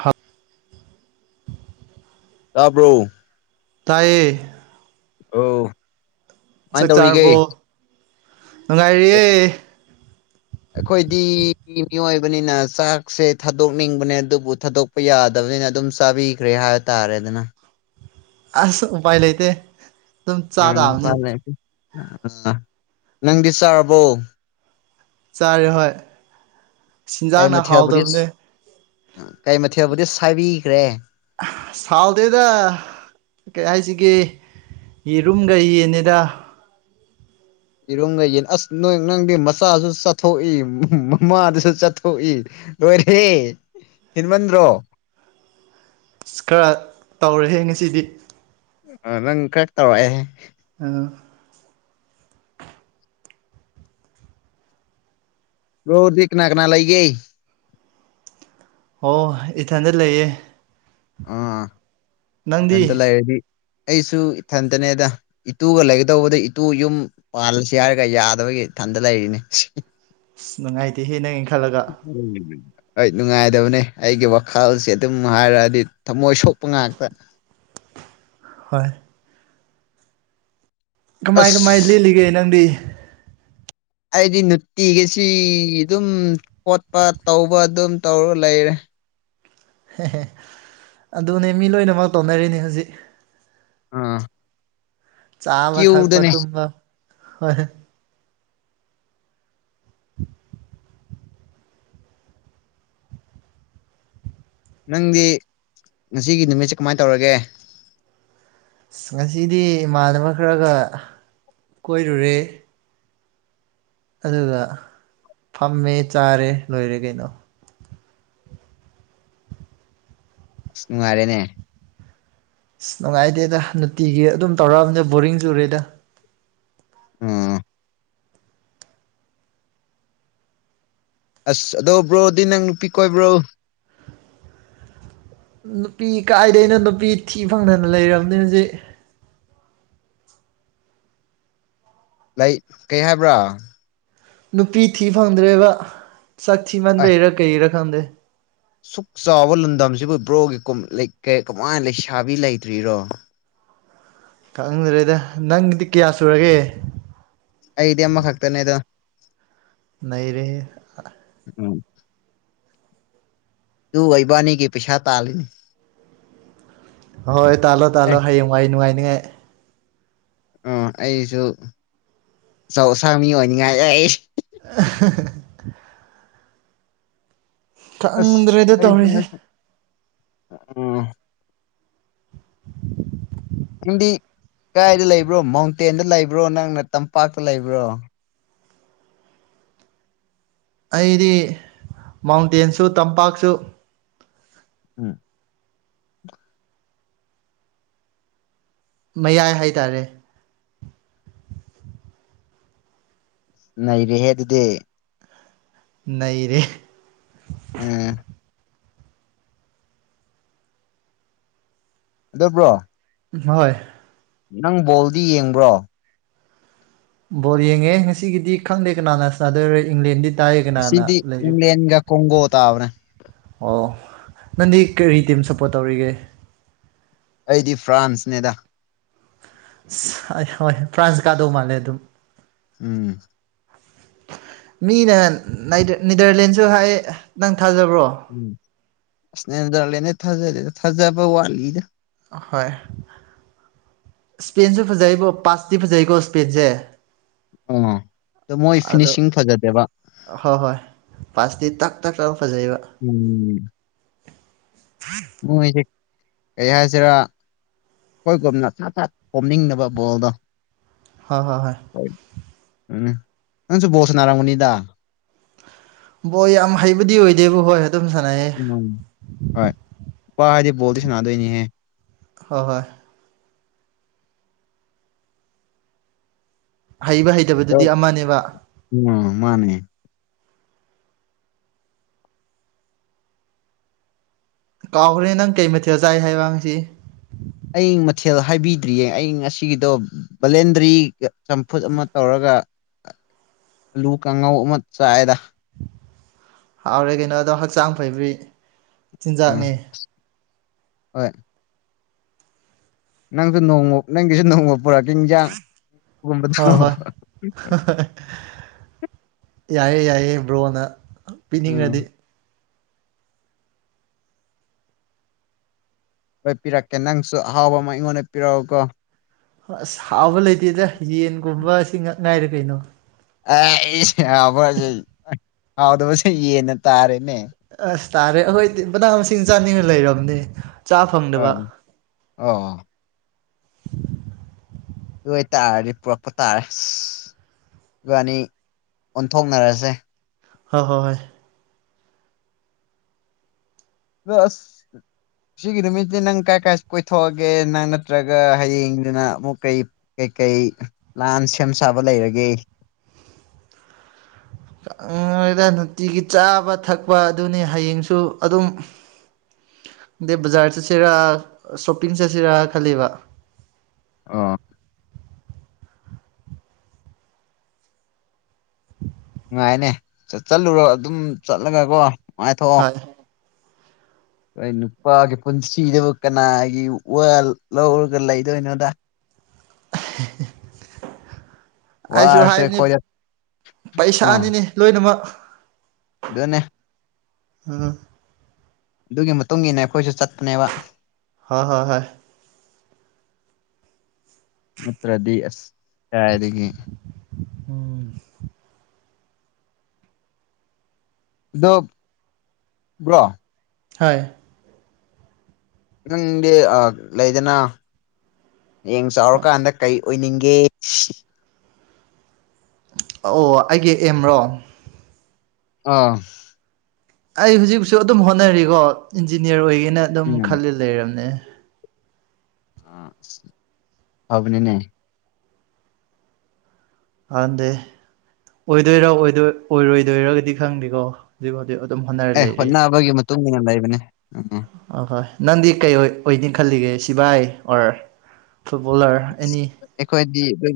half ꯇꯥꯕ꯭ꯔꯣ ꯇꯌꯦ ꯑ ꯆꯥꯛ ꯆꯥꯔꯕꯣ ꯅꯨꯡꯉꯥꯏꯔꯤꯌꯦꯦ ꯑꯩꯈꯣꯏꯗꯤ ꯃꯤꯑꯣꯏꯕꯅꯤꯅ ꯆꯥꯛꯁꯦ ꯊꯥꯗꯣꯛꯅꯤꯡꯕꯅꯦ ꯑꯗꯨꯕꯨ ꯊꯥꯗꯣꯛꯄ ꯌꯥꯗꯕ ꯑꯗꯨꯅ ꯑꯗꯨꯝ ꯆꯥꯕꯤꯈ꯭ꯔꯦ ꯍꯥꯏꯕ ꯇꯥꯔꯦꯗꯅ ꯑꯁꯣ ꯄꯥꯏ ꯂꯩ ꯏꯇꯦ ꯑꯗꯨꯝ ꯆꯥꯗꯥ ꯍꯥꯕ ꯅ ꯑ ꯅꯪꯗꯤ ꯆꯥꯔꯕꯣ ꯆꯥꯔꯦ ꯍꯣꯏ ꯀꯩ ꯆꯤꯟꯖꯥꯛꯅ ꯃꯊꯦꯜꯕꯨꯗꯤ ꯍꯥꯎꯗꯕꯅꯦ ꯀꯩ ꯃꯊꯦꯜꯕꯨꯗꯤ ꯁꯥꯕꯤꯈ꯭ꯔꯦ ꯁꯥꯎꯗꯩꯗ ꯀꯩ ꯍꯥꯏꯁꯤꯒꯦ ꯏꯔꯨꯝꯒ ꯌꯦꯅꯤꯗ ꯏꯔꯨꯝꯒ ꯌꯦꯟ ꯑꯁ ꯅꯣꯏ ꯅꯪꯗꯤ ꯃꯆꯥꯁꯨ ꯆꯠꯊꯣꯛꯏ ꯃꯃꯥꯗꯨꯁꯨ ꯆꯠꯊꯣꯛꯏ ꯂꯣꯏꯔꯦ ꯏꯟꯃꯟ꯭ꯔꯣ ꯑꯁ ꯈꯔ ꯇꯧꯔꯦꯍꯦ ꯉꯁꯤꯗꯤ ꯑ ꯅꯪ ꯀ ꯇꯋꯥꯏꯦ ꯑ ꯔꯗꯤ ꯀꯅꯥ ꯀꯅꯥ ꯂꯩꯌꯦ ꯑꯣ ꯏꯊꯟꯗ ꯂꯩꯌꯦꯦ ꯑ ꯐꯇꯂ ꯑꯦꯗꯤ ꯑꯩꯁꯨ ꯏꯊꯟꯇꯅꯦꯗ ꯏꯇꯨꯒ ꯂꯩꯒꯗꯧꯕꯗ ꯏꯇꯨ ꯌꯨꯝ ꯄꯥꯜꯂꯁꯤ ꯍꯥꯏꯔꯒ ꯌꯥꯗꯕ ꯊꯗꯗ ꯍꯥꯏꯅꯦ ꯅꯪꯥꯏꯇ ꯍ ꯅꯪ ꯈꯜꯂꯒ ꯎꯝ ꯍꯣꯏ ꯅꯨꯡꯉꯥꯏꯗꯕꯅꯤ ꯑꯩꯒꯤ ꯋꯥꯈꯜꯁꯦ ꯑꯗꯨꯝ ꯍꯥꯏꯔꯛꯑꯗꯤ ꯊꯝꯃꯣꯏ ꯁꯣꯛꯄ ꯉꯥꯛꯇꯅꯦ ꯍꯣꯏ ꯀꯃꯥꯏ ꯑꯁ ꯀꯃꯥꯏ ꯂꯤꯜꯂꯤꯒꯦ ꯅꯪꯗꯤ ꯑꯩꯗꯤ ꯅꯨꯡꯇꯤꯒꯤꯁꯤ ꯑꯗꯨꯝ ꯈꯣꯠꯄ ꯇꯧꯕ ꯑꯗꯨꯝ ꯇꯧꯔꯒ ꯂꯩꯔ ꯍ ꯑꯗꯨꯅꯦ ꯃꯤ ꯂꯣꯏꯅꯃꯛ ꯇꯧꯅꯔꯤꯅꯤ ꯍꯧꯖꯤꯛ ꯑꯥ ꯆꯥꯕ ꯊꯛꯄ ꯀ꯭ꯌꯨꯗꯅꯦ ꯇꯨꯝꯕ ꯍꯣꯏ ꯅꯪꯗꯤ ꯉꯁꯤꯒꯤ ꯅꯨꯃꯤꯠꯁꯦ ꯀꯃꯥꯏ ꯇꯧꯔꯒꯦ ꯉꯁꯤꯗꯤ ꯏꯃꯥꯟꯅꯕ ꯈꯔꯒ ꯀꯣꯏꯔꯨꯔꯦ ꯑꯗꯨꯒ ꯐꯝꯃꯦ ꯆꯥꯔꯦ ꯂꯣꯏꯔꯦ ꯀꯩꯅꯣ ꯑꯁ ꯅꯨꯡꯉꯥꯏꯔꯦꯅꯦ ꯑꯁ ꯅꯨꯡꯉꯥꯏꯇꯦꯗ ꯅꯨꯡꯇꯤꯒꯤ ꯑꯗꯨꯝ ꯇꯧꯔꯛꯑꯕꯅꯤꯗ ꯕꯣꯔꯤꯡꯁꯨꯨꯔꯦꯗ ꯑ ꯑꯁ ꯑꯗꯣ ꯕ꯭ꯔꯣꯗꯤ ꯅꯪ ꯅꯨꯄꯤ ꯀꯣꯏꯕ꯭ꯔꯣ ꯅꯨꯄꯤ ꯀꯥꯏꯗꯒꯤꯅꯣ ꯅꯨꯄꯤ ꯊꯤ ꯐꯪꯗꯅ ꯂꯩꯔꯕꯅꯤ ꯍꯧꯖꯤꯛ ꯂꯩ ꯀꯩ ꯍꯥꯏꯕ꯭ꯔꯥ ꯅꯨꯄꯤ ꯊꯤ ꯐꯪꯗ꯭ꯔꯦꯕ ꯆꯛ ꯑ ꯊꯤꯃꯟꯕꯩꯔꯥ ꯀꯩꯔꯥ ꯈꯪꯗꯦ ꯁꯨꯛ ꯆꯥꯎꯕ ꯂꯝꯗꯝꯁꯤꯕꯨ ꯕ꯭ꯔꯣꯒꯤ ꯀꯃꯥꯏ ꯂꯩꯁꯥꯕꯤ ꯂꯩꯇ꯭ꯔꯤꯔꯣ ꯈꯪꯗ꯭ꯔꯦꯗ ꯅꯪꯒꯤꯗꯤ ꯀꯌꯥ ꯁꯨꯔꯒꯦ ꯑꯩꯗꯤ ꯑꯃꯈꯛꯇꯅꯦ ꯑꯗ ꯅ ꯔꯦ ꯎꯝ ꯑꯗꯨ ꯑꯣꯏꯕꯥꯅꯤꯒꯤ ꯄꯩꯁꯥ ꯇꯥꯜꯂꯤꯅꯤ ꯍꯣꯏ ꯇꯥꯜꯂꯣ ꯇꯥꯜꯂꯣ ꯍꯌꯦꯡ ꯋꯥꯏ ꯅꯨꯡꯉꯥꯏꯅꯤꯉꯥꯏ ꯑ ꯑꯩꯁꯨ ꯑꯧ ꯑꯁꯥꯡ ꯃꯤ ꯑꯣꯏꯅꯤꯡꯉꯥꯏ ꯑꯩ ꯑ ꯈꯛꯗ꯭ꯔꯦꯗ ꯇꯧꯔꯤꯁꯦ ꯑ ꯅꯪꯗꯤ ꯀꯥꯏꯗ ꯂꯩꯕ꯭ꯔꯣ ꯃꯥꯎꯟꯇꯦꯟꯗ ꯂꯩꯕ꯭ꯔꯣ ꯅꯪꯅ ꯇꯝꯄꯥꯛꯇ ꯂꯩꯕ꯭ꯔꯣ ꯑꯩꯗꯤ ꯃꯥꯎꯟꯇꯦꯟꯁꯨ ꯇꯝꯄꯥꯛꯁꯨ ꯎꯝ ꯃꯌꯥꯏ ꯍꯥꯏꯇꯥꯔꯦ ꯅꯔꯤꯍꯦ ꯑꯗꯨꯗꯤ ꯅꯩꯔꯦ ꯎꯝ ꯑꯗꯨꯕ꯭ꯔꯣ ꯍꯣꯏ ꯅꯪ ꯕꯣꯜꯗꯤ ꯌꯦꯡꯕ꯭ꯔꯣ ꯕꯣ ꯌꯦꯡꯉꯦ ꯉꯁꯤꯒꯤꯗꯤ ꯈꯪꯗꯦ ꯀꯅꯥꯅ ꯆꯥꯟꯗꯣꯏꯔꯦ ꯏꯪꯂꯦꯟꯗꯤ ꯇꯥꯏꯌꯦ ꯁꯤꯗꯤ ꯀꯅꯥꯅ ꯂꯩꯔꯤ ꯏꯪ꯭ꯂꯦꯟꯒ ꯀꯣꯡꯒꯣ ꯇꯔꯦ ꯑꯣ ꯅꯪꯗꯤ ꯀꯔꯤ ꯇꯤꯝ ꯁꯞꯄꯣꯔꯠ ꯇꯧꯔꯤꯒꯦ ꯑꯩꯗꯤ ꯐ꯭ꯔꯥꯟꯁꯅꯦꯗ ꯑꯁ ꯍꯣꯏ ꯐ꯭ꯔꯥꯟꯁ ꯀꯥꯗꯧ ꯃꯥꯜꯂꯦ ꯑꯗꯨꯝ ꯎꯝ ꯃꯤꯅ ꯅꯤꯗꯔꯂꯦꯟꯁꯨ ꯍꯥꯏ ꯅꯪ [unintelligible] ꯎꯝꯅꯦꯟꯖꯂꯦꯅꯦ ꯊꯥꯖꯔꯦꯗ ꯊꯥꯖꯕ ꯋꯥꯠꯂꯤꯗ ꯍꯣꯏ ꯏꯁꯄꯦꯟꯁꯨ ꯐꯖꯩꯕꯣ ꯄꯥꯁꯇꯤ ꯐꯖꯩꯀꯣ ꯏꯁꯄꯦꯟꯁꯦ ꯑꯥ ꯑꯗꯣ ꯃꯣꯏ ꯑꯗꯣ ꯐꯤꯅꯤꯁꯤꯡ ꯐꯖꯗꯦꯕ ꯍ ꯍꯣꯏ ꯄꯥꯁꯇꯤ ꯇꯛ ꯇꯛ ꯇꯅ ꯐꯖꯩꯕ ꯑꯣ ꯀꯩ ꯍꯥꯏꯁꯤꯔꯥ ꯑꯩꯈꯣꯏꯒꯨꯝꯅ ꯊꯥꯠ ꯊꯥꯠ ꯀꯣꯝꯅꯤꯡꯅꯕ ꯕꯣꯜꯗꯣ ꯍꯣꯏ ꯍꯣꯏ ꯍꯣꯏ ꯎꯝ ꯍꯁ ꯕꯁꯅꯔꯝꯃꯅꯤꯗꯗꯥ ꯕꯣꯏ ꯌꯥꯝ ꯍꯩꯕꯗꯤ ꯑꯣꯏꯗꯦꯕ ꯍꯣꯏ ꯑꯗꯨꯝ ꯁꯥꯟꯅꯩꯌꯦ ꯎꯝ ꯍꯣꯏ ꯏꯄꯥ ꯍꯥꯏꯗꯤ ꯕꯣꯜꯗꯤ ꯁꯥꯟꯅꯥꯗꯣꯏꯅꯤꯍꯦ ꯍꯣꯏ ꯍꯣꯏ ꯍꯩꯕ ꯑꯣ ꯍꯩꯇꯕꯗꯨꯗꯤ ꯑꯃꯅꯦꯕ ꯎꯝ ꯃꯥꯅꯦ ꯀꯥꯎꯈ꯭ꯔꯦ ꯅꯪ ꯀꯩ ꯃꯊꯦꯜ ꯆꯥꯏ ꯍꯥꯏꯕꯁꯤ ꯑꯌꯤꯡ ꯃꯊꯦꯜ ꯍꯥꯏꯕꯤꯗ꯭ꯔꯤꯌꯦ ꯑꯌꯤꯡꯁꯤꯗꯣ ꯕꯂꯦꯟꯗ꯭ꯔꯤꯒ ꯆꯝꯐꯨꯠ ꯑꯃ ꯇꯧꯔꯒ [unintelligible] ꯑꯂꯨ ꯀꯥꯡꯉꯧ ꯑꯃ ꯆꯥꯏꯗ ꯍꯥꯎꯔꯦ ꯀꯩꯅꯣ ꯑꯗꯣ ꯍꯛꯆꯥꯡ ꯐꯩꯕ ꯎꯝ ꯆꯤꯟꯖꯥꯛꯅꯤ ꯍꯣꯏ ꯅꯪꯁꯨ ꯅꯣꯡꯉ ꯅꯪꯁꯨ ꯅꯣꯡꯉ ꯄꯨꯣꯔꯥ ꯀꯤꯡꯖꯥꯡꯨꯝꯕꯗꯣ ꯍꯣꯏ ꯍꯣꯏ ꯌꯥꯏꯑꯦ ꯌꯥꯏꯌꯦꯦ ꯕ꯭ꯔꯣꯅ ꯎꯝ ꯄꯤꯅꯤꯡꯉꯗꯤ ꯍꯣꯏ ꯄꯤꯔꯛꯀꯦ ꯅꯪꯁꯨ ꯑꯍꯥꯎꯕ ꯑꯃ ꯑꯩꯉꯣꯟꯗ ꯄꯤꯔꯛꯎꯀꯣ ꯑꯁ ꯍꯥꯎꯕ ꯂꯩꯇꯦꯗ ꯌꯦꯟꯒꯨꯝꯕ ꯑꯁꯤ ꯉꯛ ꯉꯥꯏꯔꯦ ꯀꯩꯅꯣ ꯑꯩ ꯑꯩꯁꯦ ꯍꯥꯎꯕꯁꯩ ꯍꯥꯎꯗꯕꯁꯦ ꯌꯦꯦꯟꯅ ꯇꯥꯔꯦꯅꯦ ꯑꯪ ꯑꯁ ꯇꯥꯔꯦ ꯑꯩꯈꯣꯏꯗꯤ ꯃꯅꯥ ꯃꯁꯤꯡ ꯆꯥꯅꯤꯡꯉ ꯂꯩꯔꯕꯅꯦ ꯆꯥ ꯑ ꯐꯪꯗꯕ ꯑ [unintelligible] ꯍꯣꯏ ꯇꯥꯔꯗꯤ ꯄꯨꯔꯛꯄ ꯇꯥꯔꯦ ꯑꯗꯨꯒ ꯑꯅꯤ ꯑꯣꯟꯊꯣꯛꯅꯔꯁꯦ ꯍ ꯍꯣꯏ ꯍꯣꯏ ꯑꯁ ꯁꯤꯒꯤ ꯅꯨꯃꯤꯠꯇꯤ ꯅꯪ ꯀꯥꯏ ꯀꯥꯏ ꯀꯣꯏꯊꯣꯛꯑꯒꯦ ꯅꯪ ꯅꯠꯇ꯭ꯔꯒ ꯍꯌꯦꯡꯗꯨꯅ ꯑꯃꯨꯛ ꯀꯩ ꯀꯩ ꯂꯥꯟ ꯁꯦꯝ ꯁꯥꯕ ꯂꯩꯔꯒꯦ [unintelligible] ꯗ ꯅꯨꯡꯇꯤꯒꯤ ꯆꯥꯕ ꯊꯛꯄ ꯑꯗꯨꯅꯤ ꯍꯌꯦꯡꯁꯨ ꯑꯗꯨꯝ ꯑꯗꯩ ꯕꯖꯥꯔ ꯆꯠꯁꯤꯔ ꯁꯣꯞꯄꯤꯡ ꯆꯠꯁꯤꯔꯥ ꯈꯜꯂꯤꯕ ꯑ ꯅꯨꯡꯉꯥꯏꯅꯦ ꯆꯠꯂꯨꯔꯣ ꯑꯗꯨꯝ ꯆꯠꯂꯒ ꯀꯣ ꯅꯨꯡꯉꯥꯏꯊꯣꯛꯑꯣ ꯍꯣꯏ ꯑꯩꯈꯣꯏ ꯅꯨꯄꯥꯒꯤ ꯄꯨꯟꯁꯤꯗꯕꯨ ꯀꯅꯥꯒꯤ ꯋꯥ ꯂꯧꯔꯒ ꯂꯩꯗꯣꯏꯅꯣꯗ [inaudible] ꯑꯩꯁꯨ ꯋꯥꯔꯁꯨ ꯍꯥꯏꯕꯅꯤ ꯑꯩꯈꯣꯏꯗ ꯄꯩꯁꯥꯅꯤꯅꯤ ꯂꯣꯏꯅꯃꯛ ꯑꯗꯨꯅꯦꯦ ꯑꯝ ꯑꯗꯨꯒꯤ ꯃꯇꯨꯡ ꯏꯟꯅ ꯑꯩꯈꯣꯏꯁꯨ ꯆꯠꯄꯅꯦꯕ ꯍꯥ ꯍ ꯍꯥꯏ ꯃꯇ꯭ꯔꯗꯤ ꯑꯥꯏꯒ ꯎꯝ ꯗ ꯕ꯭ꯔꯣ ꯍꯣꯏ ꯈꯤꯇꯪꯗꯤ ꯂꯩꯗꯅ ꯌꯦꯡ ꯆꯥꯎꯔꯀꯥꯟꯗ ꯀꯩ ꯑꯣꯏꯅꯤꯡꯒꯦ ꯑꯣ ꯑꯣ ꯑꯩꯒꯤ ꯑꯦꯝ꯭ꯔꯣ ꯑꯥ ꯑꯩ ꯍꯧꯖꯤꯛꯁꯨ ꯑꯗꯨꯝ ꯍꯣꯠꯅꯔꯤꯀꯣ ꯏꯟꯖꯤꯅꯤꯌꯔ ꯑꯣꯏꯒꯦꯅ ꯑꯗꯨꯝ ꯎꯝ ꯈꯜꯂ ꯂꯩꯔꯕꯅꯦ ꯑ ꯐꯕꯅꯤꯅꯦ ꯍꯥꯟꯗꯦ ꯑꯣꯏꯗꯣꯏꯔ ꯑꯣꯏꯔꯣꯏꯗꯣꯏꯔꯒꯗꯤ ꯈꯪꯗꯦꯀꯣ ꯍꯧꯖꯤꯛꯐꯥꯎꯗꯤ ꯑꯦ ꯍꯣꯠꯅꯕꯒꯤ ꯃꯇꯨꯡ ꯏꯟꯅ ꯂꯩꯕꯅꯦ ꯎꯝ ꯑꯍꯣꯏ ꯅꯪꯗꯤ ꯀꯩ ꯑꯣꯏꯅꯤ ꯈꯜꯂꯤꯒꯦ ꯁꯤꯚꯥꯏ ꯑꯣꯔꯔ ꯐꯨꯠꯕꯣꯂꯔ ꯑꯦꯅꯤ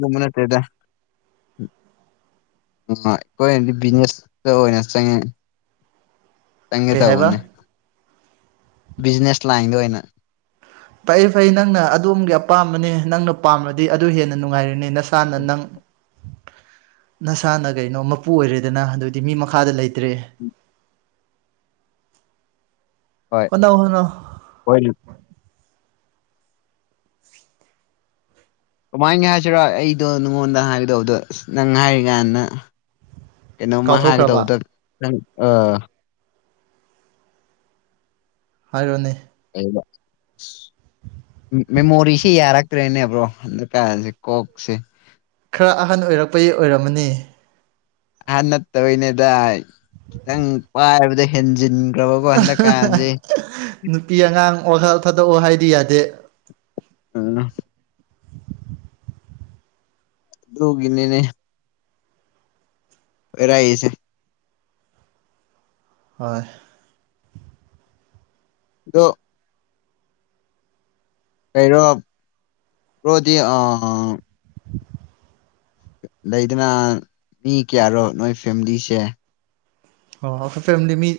ꯒ ꯃꯅꯦꯠꯇꯗ ꯑ ꯑꯩꯈꯣꯏꯗꯤ ꯕꯤꯖꯤꯅꯦꯁꯇ ꯑꯣꯏꯅ ꯆꯪꯉꯦ ꯆꯪꯒꯦ ꯀꯩ ꯍꯥꯏꯕ ꯇꯧꯕꯅꯦ ꯕꯤꯖꯤꯅꯦꯁ ꯂꯥꯏꯟꯗ ꯑꯣꯏꯅ ꯐꯩ ꯐꯩ ꯅꯪꯅ ꯑꯗꯣꯝꯒꯤ ꯑꯄꯥꯝꯕꯅꯦ ꯅꯪꯅ ꯄꯥꯝꯃꯗꯤ ꯑꯗꯨ ꯍꯦꯟꯅ ꯅꯨꯡꯉꯥꯏꯔꯅꯤ ꯅ ꯏꯁꯥꯅ ꯅꯪ ꯅꯁꯥꯅ ꯀꯩꯅꯣ ꯃꯄꯨ ꯑꯣꯏꯔꯦꯗꯅ ꯑꯗꯨꯗꯤ ꯃꯤ ꯃꯈꯥꯗ ꯂꯩꯇ꯭ꯔꯦ [inaudible] ꯍꯣꯏ ꯀꯅ ꯍꯅꯣ ꯍꯣꯏ ꯀꯃꯥꯏꯅꯒ ꯍꯥꯏꯁꯤꯔꯣ ꯑꯩꯗꯣ ꯅꯉꯣꯟꯗ ꯍꯥꯏꯕꯗꯧꯕꯗꯣ ꯅꯪ ꯍꯥꯏꯔꯤ ꯀꯥꯟꯅ ꯀꯩꯅꯣꯝꯃ ꯀꯥꯎꯊꯣꯛꯈ꯭ꯔꯕ ꯍꯥꯏꯒꯗꯧꯗ ꯑ ꯍꯥꯏꯔꯣꯅꯦ [inaudible] ꯃꯦꯃꯣꯔꯤꯁꯤ ꯌꯥꯔꯛꯇ꯭ꯔꯦꯅꯦꯕ꯭ꯔꯣ ꯍꯟꯗꯛꯀꯁꯦ ꯀꯣꯛꯁꯦ ꯈꯔ ꯑꯍꯟ ꯑꯣꯏꯔꯛꯄꯩ ꯑꯣꯏꯔꯝꯃꯅꯤ ꯑꯍꯟ ꯅꯠꯇꯧꯔꯤꯅꯦꯗ ꯈꯤꯇꯪ ꯄꯥꯏꯕꯗ ꯍꯦꯟꯖꯤꯟ ꯅꯨꯄꯤ ꯑꯉꯥꯡ ꯋꯥꯈ ꯊꯥꯗꯣꯛꯑꯣ ꯍꯥꯏꯗꯤ ꯌꯥꯗꯦ ꯑꯅ ꯂ ꯏꯅꯦꯅꯦ ꯔꯑꯁꯦ ꯍꯣꯏ ꯗꯣ ꯀꯔꯣ ꯄꯣꯗꯤ ꯑ ꯂꯩꯗꯅ ꯃꯤ ꯀꯌꯥꯔꯣ ꯅꯣꯏ ꯐꯦꯃꯤꯂꯤꯁꯦ ꯑꯣ ꯑꯩꯈꯣꯏ ꯐꯦꯃꯤꯂꯤ ꯃꯤ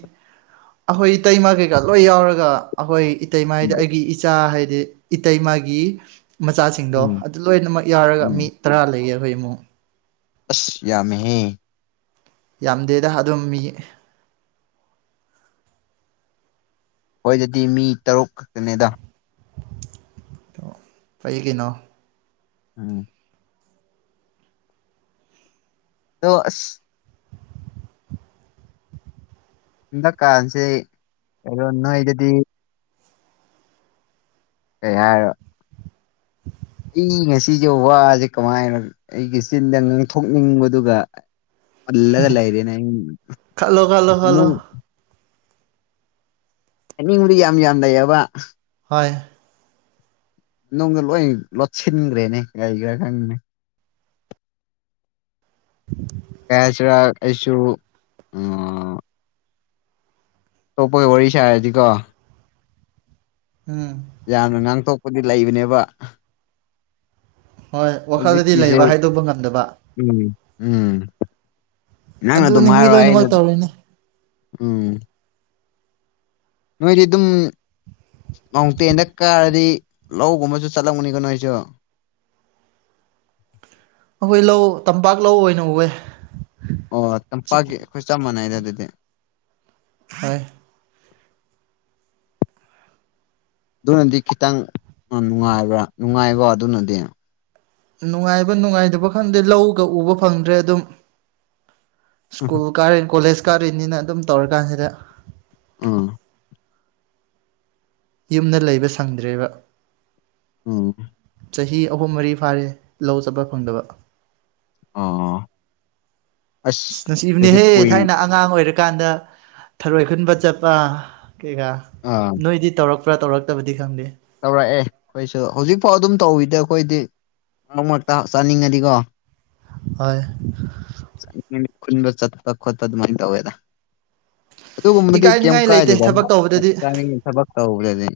ꯑ ꯍꯣꯏ ꯏ ꯇꯏ ꯃꯥꯒꯦꯒꯗ ꯂꯣꯏ ꯌꯥꯎꯔꯒ ꯑꯩꯈꯣꯏ ꯏꯇꯩꯃꯥꯏꯗꯤ ꯑꯩꯒꯤ ꯏꯆꯥ ꯍꯥꯏꯗꯤ ꯏꯇꯩꯃꯒꯤ ꯃꯆꯥꯁꯤꯡꯗꯣ ꯎꯝ ꯑꯗꯨ ꯂꯣꯏꯅꯃꯛ ꯌꯥꯎꯔꯒ ꯃꯤ ꯎꯝ ꯇꯔꯥ ꯂꯩꯌꯦꯦ ꯑꯩꯈꯣꯏ ꯏꯃꯨꯡꯛ ꯑꯁ ꯌꯥꯃꯍꯍꯤ ꯌꯥꯝꯗꯦꯗ ꯑꯗꯨꯝ ꯃꯤ ꯍꯣꯏꯗꯗꯤ ꯃꯤ ꯇꯔꯨꯛ ꯈꯛꯇꯅꯦꯗ ꯐꯩ ꯀꯩꯅꯣ ꯎꯝ ꯗꯁ ꯍꯟꯗꯛꯀꯥꯟꯁꯦ ꯀꯗꯣ ꯅꯣꯏꯗꯗꯤ ꯑꯦ ꯌꯥꯔ ꯑꯩ ꯉꯁꯤꯁꯦ ꯋꯥꯁꯦ ꯀꯃꯥꯏꯅ ꯑꯩꯒꯤ ꯆꯤꯟꯗ ꯉꯥꯡꯊꯣꯛꯅꯤꯡꯕꯗꯨꯒ ꯍꯂꯒꯂꯔꯤꯅ ꯈꯜꯂꯣ ꯈꯜꯂꯣ ꯈꯜꯂꯣ ꯑꯅꯤ ꯍꯗꯤ ꯌꯥꯝ ꯌꯥꯝꯗꯥꯩꯌꯦꯕ ꯍꯣꯏ ꯅꯨꯡꯗ ꯂꯣꯏ ꯂꯣꯠꯁꯤꯟꯈ꯭ꯔꯦꯅꯦ ꯀꯔꯤꯈ꯭ꯔꯥ ꯈꯪꯅꯦ ꯎꯝ ꯀꯌꯥꯆꯔ ꯀꯁꯨꯁꯨ ꯎꯝ ꯇꯣꯛꯞꯄꯒꯤ ꯋꯥꯔꯤ ꯁꯥꯔꯗꯤꯀꯣ ꯎꯝ ꯌꯥꯝꯅ ꯉꯥꯡ ꯇꯣꯛ ꯗꯤ ꯂꯩꯕꯅꯦꯕ ꯍꯣꯏ ꯋꯥꯈꯜꯗꯗꯤ ꯍꯧꯖꯤꯛꯀꯤꯁꯦ ꯂꯩꯕ ꯍꯥꯏꯗꯣꯛꯄ ꯉꯝꯗꯕ ꯎꯝ ꯎꯝ ꯅꯪꯅ ꯑꯗꯨꯝ ꯑꯗꯨꯅꯤ ꯃꯤ ꯍꯥꯏꯔ ꯑꯩꯅ ꯂꯣꯏꯅꯃꯛ ꯇꯧꯔꯤꯅꯤ ꯎꯝ ꯃꯣꯏꯔꯤ ꯑꯗꯨꯝ ꯃꯥꯎꯟꯇꯦꯟꯗ ꯀꯥꯔꯗꯤ ꯂꯧꯒꯨꯝꯕꯁꯨ ꯆꯠꯂꯝꯒꯅꯤꯀ ꯅꯣꯏꯁꯨ ꯑꯩꯈꯣꯏ ꯂꯧ ꯇꯝꯄꯥꯛ ꯂꯧ ꯑꯣꯏꯅ ꯎꯋꯦ ꯑꯣ ꯇꯝꯄꯥꯛꯀꯤ ꯑꯩꯈꯣꯏ ꯆꯞ ꯃꯥꯟꯅꯏꯗ ꯑꯗꯨꯗꯤ ꯍꯣꯏ ꯑꯗꯨꯅꯗꯤ ꯈꯤꯇꯪ ꯅꯨꯡꯉꯥꯏꯕ꯭ꯔꯥ ꯅꯨꯡꯉꯥꯏꯕꯣ ꯑꯗꯨꯅꯗꯤ ꯅꯨꯡꯉꯥꯏꯕ ꯅꯨꯡꯉꯥꯏꯇꯕ ꯈꯪꯗꯦ ꯂꯧꯒ ꯎꯕ ꯐꯪꯗ꯭ꯔꯦ ꯑꯗꯨꯝ ꯁ꯭ꯀꯨꯜ ꯀꯥꯔꯤꯅꯤ ꯀꯣꯂꯦꯖ ꯀꯥꯔꯛꯏꯅꯤꯅ ꯑꯗꯨꯝ ꯇꯧꯔꯀꯥꯟꯁꯤꯗ ꯑꯥ ꯌꯨꯝꯗ ꯂꯩꯕ ꯁꯪꯗ꯭ꯔꯦꯕ ꯑꯣ ꯆꯍꯤ ꯑꯍꯨꯝ ꯃꯔꯤ ꯐꯥꯔꯦ ꯂꯧ ꯆꯠꯄ ꯐꯪꯗꯕ ꯑꯥ ꯑ ꯅꯨꯡꯁꯤꯕꯅꯦꯍꯦ ꯊꯥꯏꯅ ꯑꯉꯥꯡ ꯑꯣꯏꯔꯀꯥꯟꯗ ꯊꯔꯣꯏ ꯈꯨꯟꯕ ꯆꯠꯄ ꯀꯩꯀꯥ ꯑꯥ ꯅꯣꯏꯗꯤ ꯇꯧꯔꯛꯄ꯭ꯔꯥ ꯇꯧꯔꯛꯇꯕꯗꯤ ꯈꯪꯗꯦ ꯇꯧꯔꯛꯑꯦ ꯑꯩꯈꯣꯏꯁꯨ ꯍꯧꯖꯤꯛꯐꯥꯎ ꯑꯗꯨꯝ ꯇꯧꯋꯤꯗ ꯑꯩꯈꯣꯏꯗꯤ ꯃꯔ ꯃꯔꯛꯇ ꯆꯥꯅꯤꯡꯉꯗꯤꯀꯣ ꯑꯣꯏ ꯆꯥꯅꯤꯡꯉꯗꯤ ꯈꯨꯟꯕ ꯆꯠꯄ ꯈꯣꯠꯄ ꯑꯗꯨꯃꯥꯏꯅ ꯇꯧꯋꯦꯗ ꯑꯗꯨꯒꯨꯝꯕꯅꯗꯤ ꯀꯩꯝ ꯏꯀꯥꯏꯅꯤꯡꯉꯥꯏ ꯂꯩꯇꯦ ꯀꯥꯏꯗꯦꯗ ꯊꯕꯛ ꯇꯧꯕꯗꯗꯤ ꯆꯥꯅꯤꯡꯉ ꯊꯕꯛ ꯇꯧꯕꯗꯗꯤ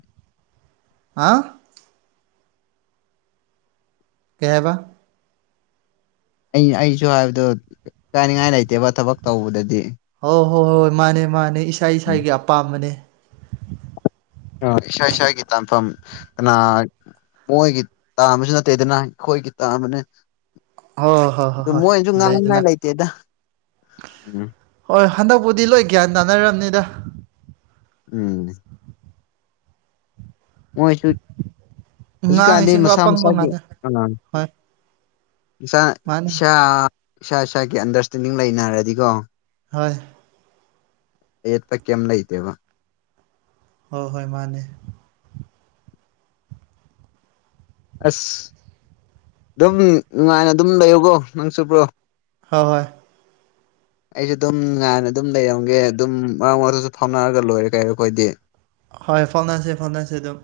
ꯍꯥꯥ ꯀꯦꯕ ꯑꯩ ꯑꯩꯁꯨ ꯍꯥꯏꯕꯗ ꯀꯥꯏꯅꯤꯡꯉꯥꯏ ꯂꯩꯇꯦꯕ ꯊꯕꯛ ꯇꯧꯕꯗꯗꯤ ꯍꯣꯏ ꯍꯣꯏ ꯍꯣꯏ ꯃꯥꯅꯦ ꯃꯥꯅꯦ ꯏꯁꯥ ꯏꯁꯥꯒꯤ ꯑꯄꯥꯝꯕꯅꯦ ꯏꯁ ꯏꯁꯒꯤ ꯇ ꯐꯝꯅꯥ ꯃꯣꯏꯒꯤ ꯇꯥꯝꯕꯁꯨ ꯅꯠꯇꯦꯗꯅ ꯑꯩꯈꯣꯏꯒꯤ ꯇꯥꯝꯕꯅꯦ ꯍꯣꯏ ꯍꯣꯏ ꯍꯣꯏ ꯍꯣꯏ ꯂꯩꯗꯅ ꯂꯩꯇꯦꯗ ꯎꯝ ꯍꯣꯏ ꯍꯟꯗꯛꯄꯨꯗꯤ ꯂꯣꯏ ꯒ꯭ꯌꯥꯟ ꯇꯥꯅꯔꯕꯅꯤꯗ ꯎꯝ ꯃꯣꯏꯁꯨ ꯍꯧꯖꯤꯛꯀꯥꯟꯗꯤ ꯉꯥꯡꯉꯤꯁꯤꯡꯗꯣ ꯃꯁꯥ ꯑꯄꯪꯕ ꯃꯁꯥꯒꯤ ꯉꯥꯛꯇ ꯑꯥ ꯍꯣꯏ ꯏꯁꯥ ꯃꯥꯅꯤ ꯏꯁꯥ ꯏꯁꯥ ꯏꯁꯥꯒꯤ ꯑꯟꯗꯔꯁꯇꯦꯟꯗꯤꯡ ꯂꯩꯅꯔꯗꯤꯀꯣ ꯍꯣꯏ ꯑꯦ ꯐ ꯀꯦꯝ ꯅꯏ ꯇꯕ ꯍꯣꯏ ꯍꯣꯏ ꯃꯥꯅꯦ ꯑꯁ ꯑꯗꯨꯝ ꯅꯨꯡꯉꯥꯏꯅ ꯑꯗꯨꯝ ꯂꯩꯌꯣꯀꯣ ꯅꯪ ꯆꯨꯞꯕ꯭ꯔꯣ ꯍꯣꯏ ꯍꯣꯏ ꯑꯩꯁꯨ ꯑꯗꯨꯝ ꯉꯥꯏꯅ ꯑꯗꯨꯝ ꯂꯩꯔꯝꯒꯦ ꯑꯗꯨꯝ ꯃꯔꯛ ꯃꯔꯁꯨ ꯐꯥꯎꯅꯔꯒ ꯂꯣꯏꯔꯦ ꯀꯩꯔꯣ ꯑꯩꯈꯣꯏꯗꯤ ꯍꯣꯏ ꯐꯣꯟ ꯑꯁꯦ ꯐꯣꯟꯁꯦ ꯑꯗꯨꯝ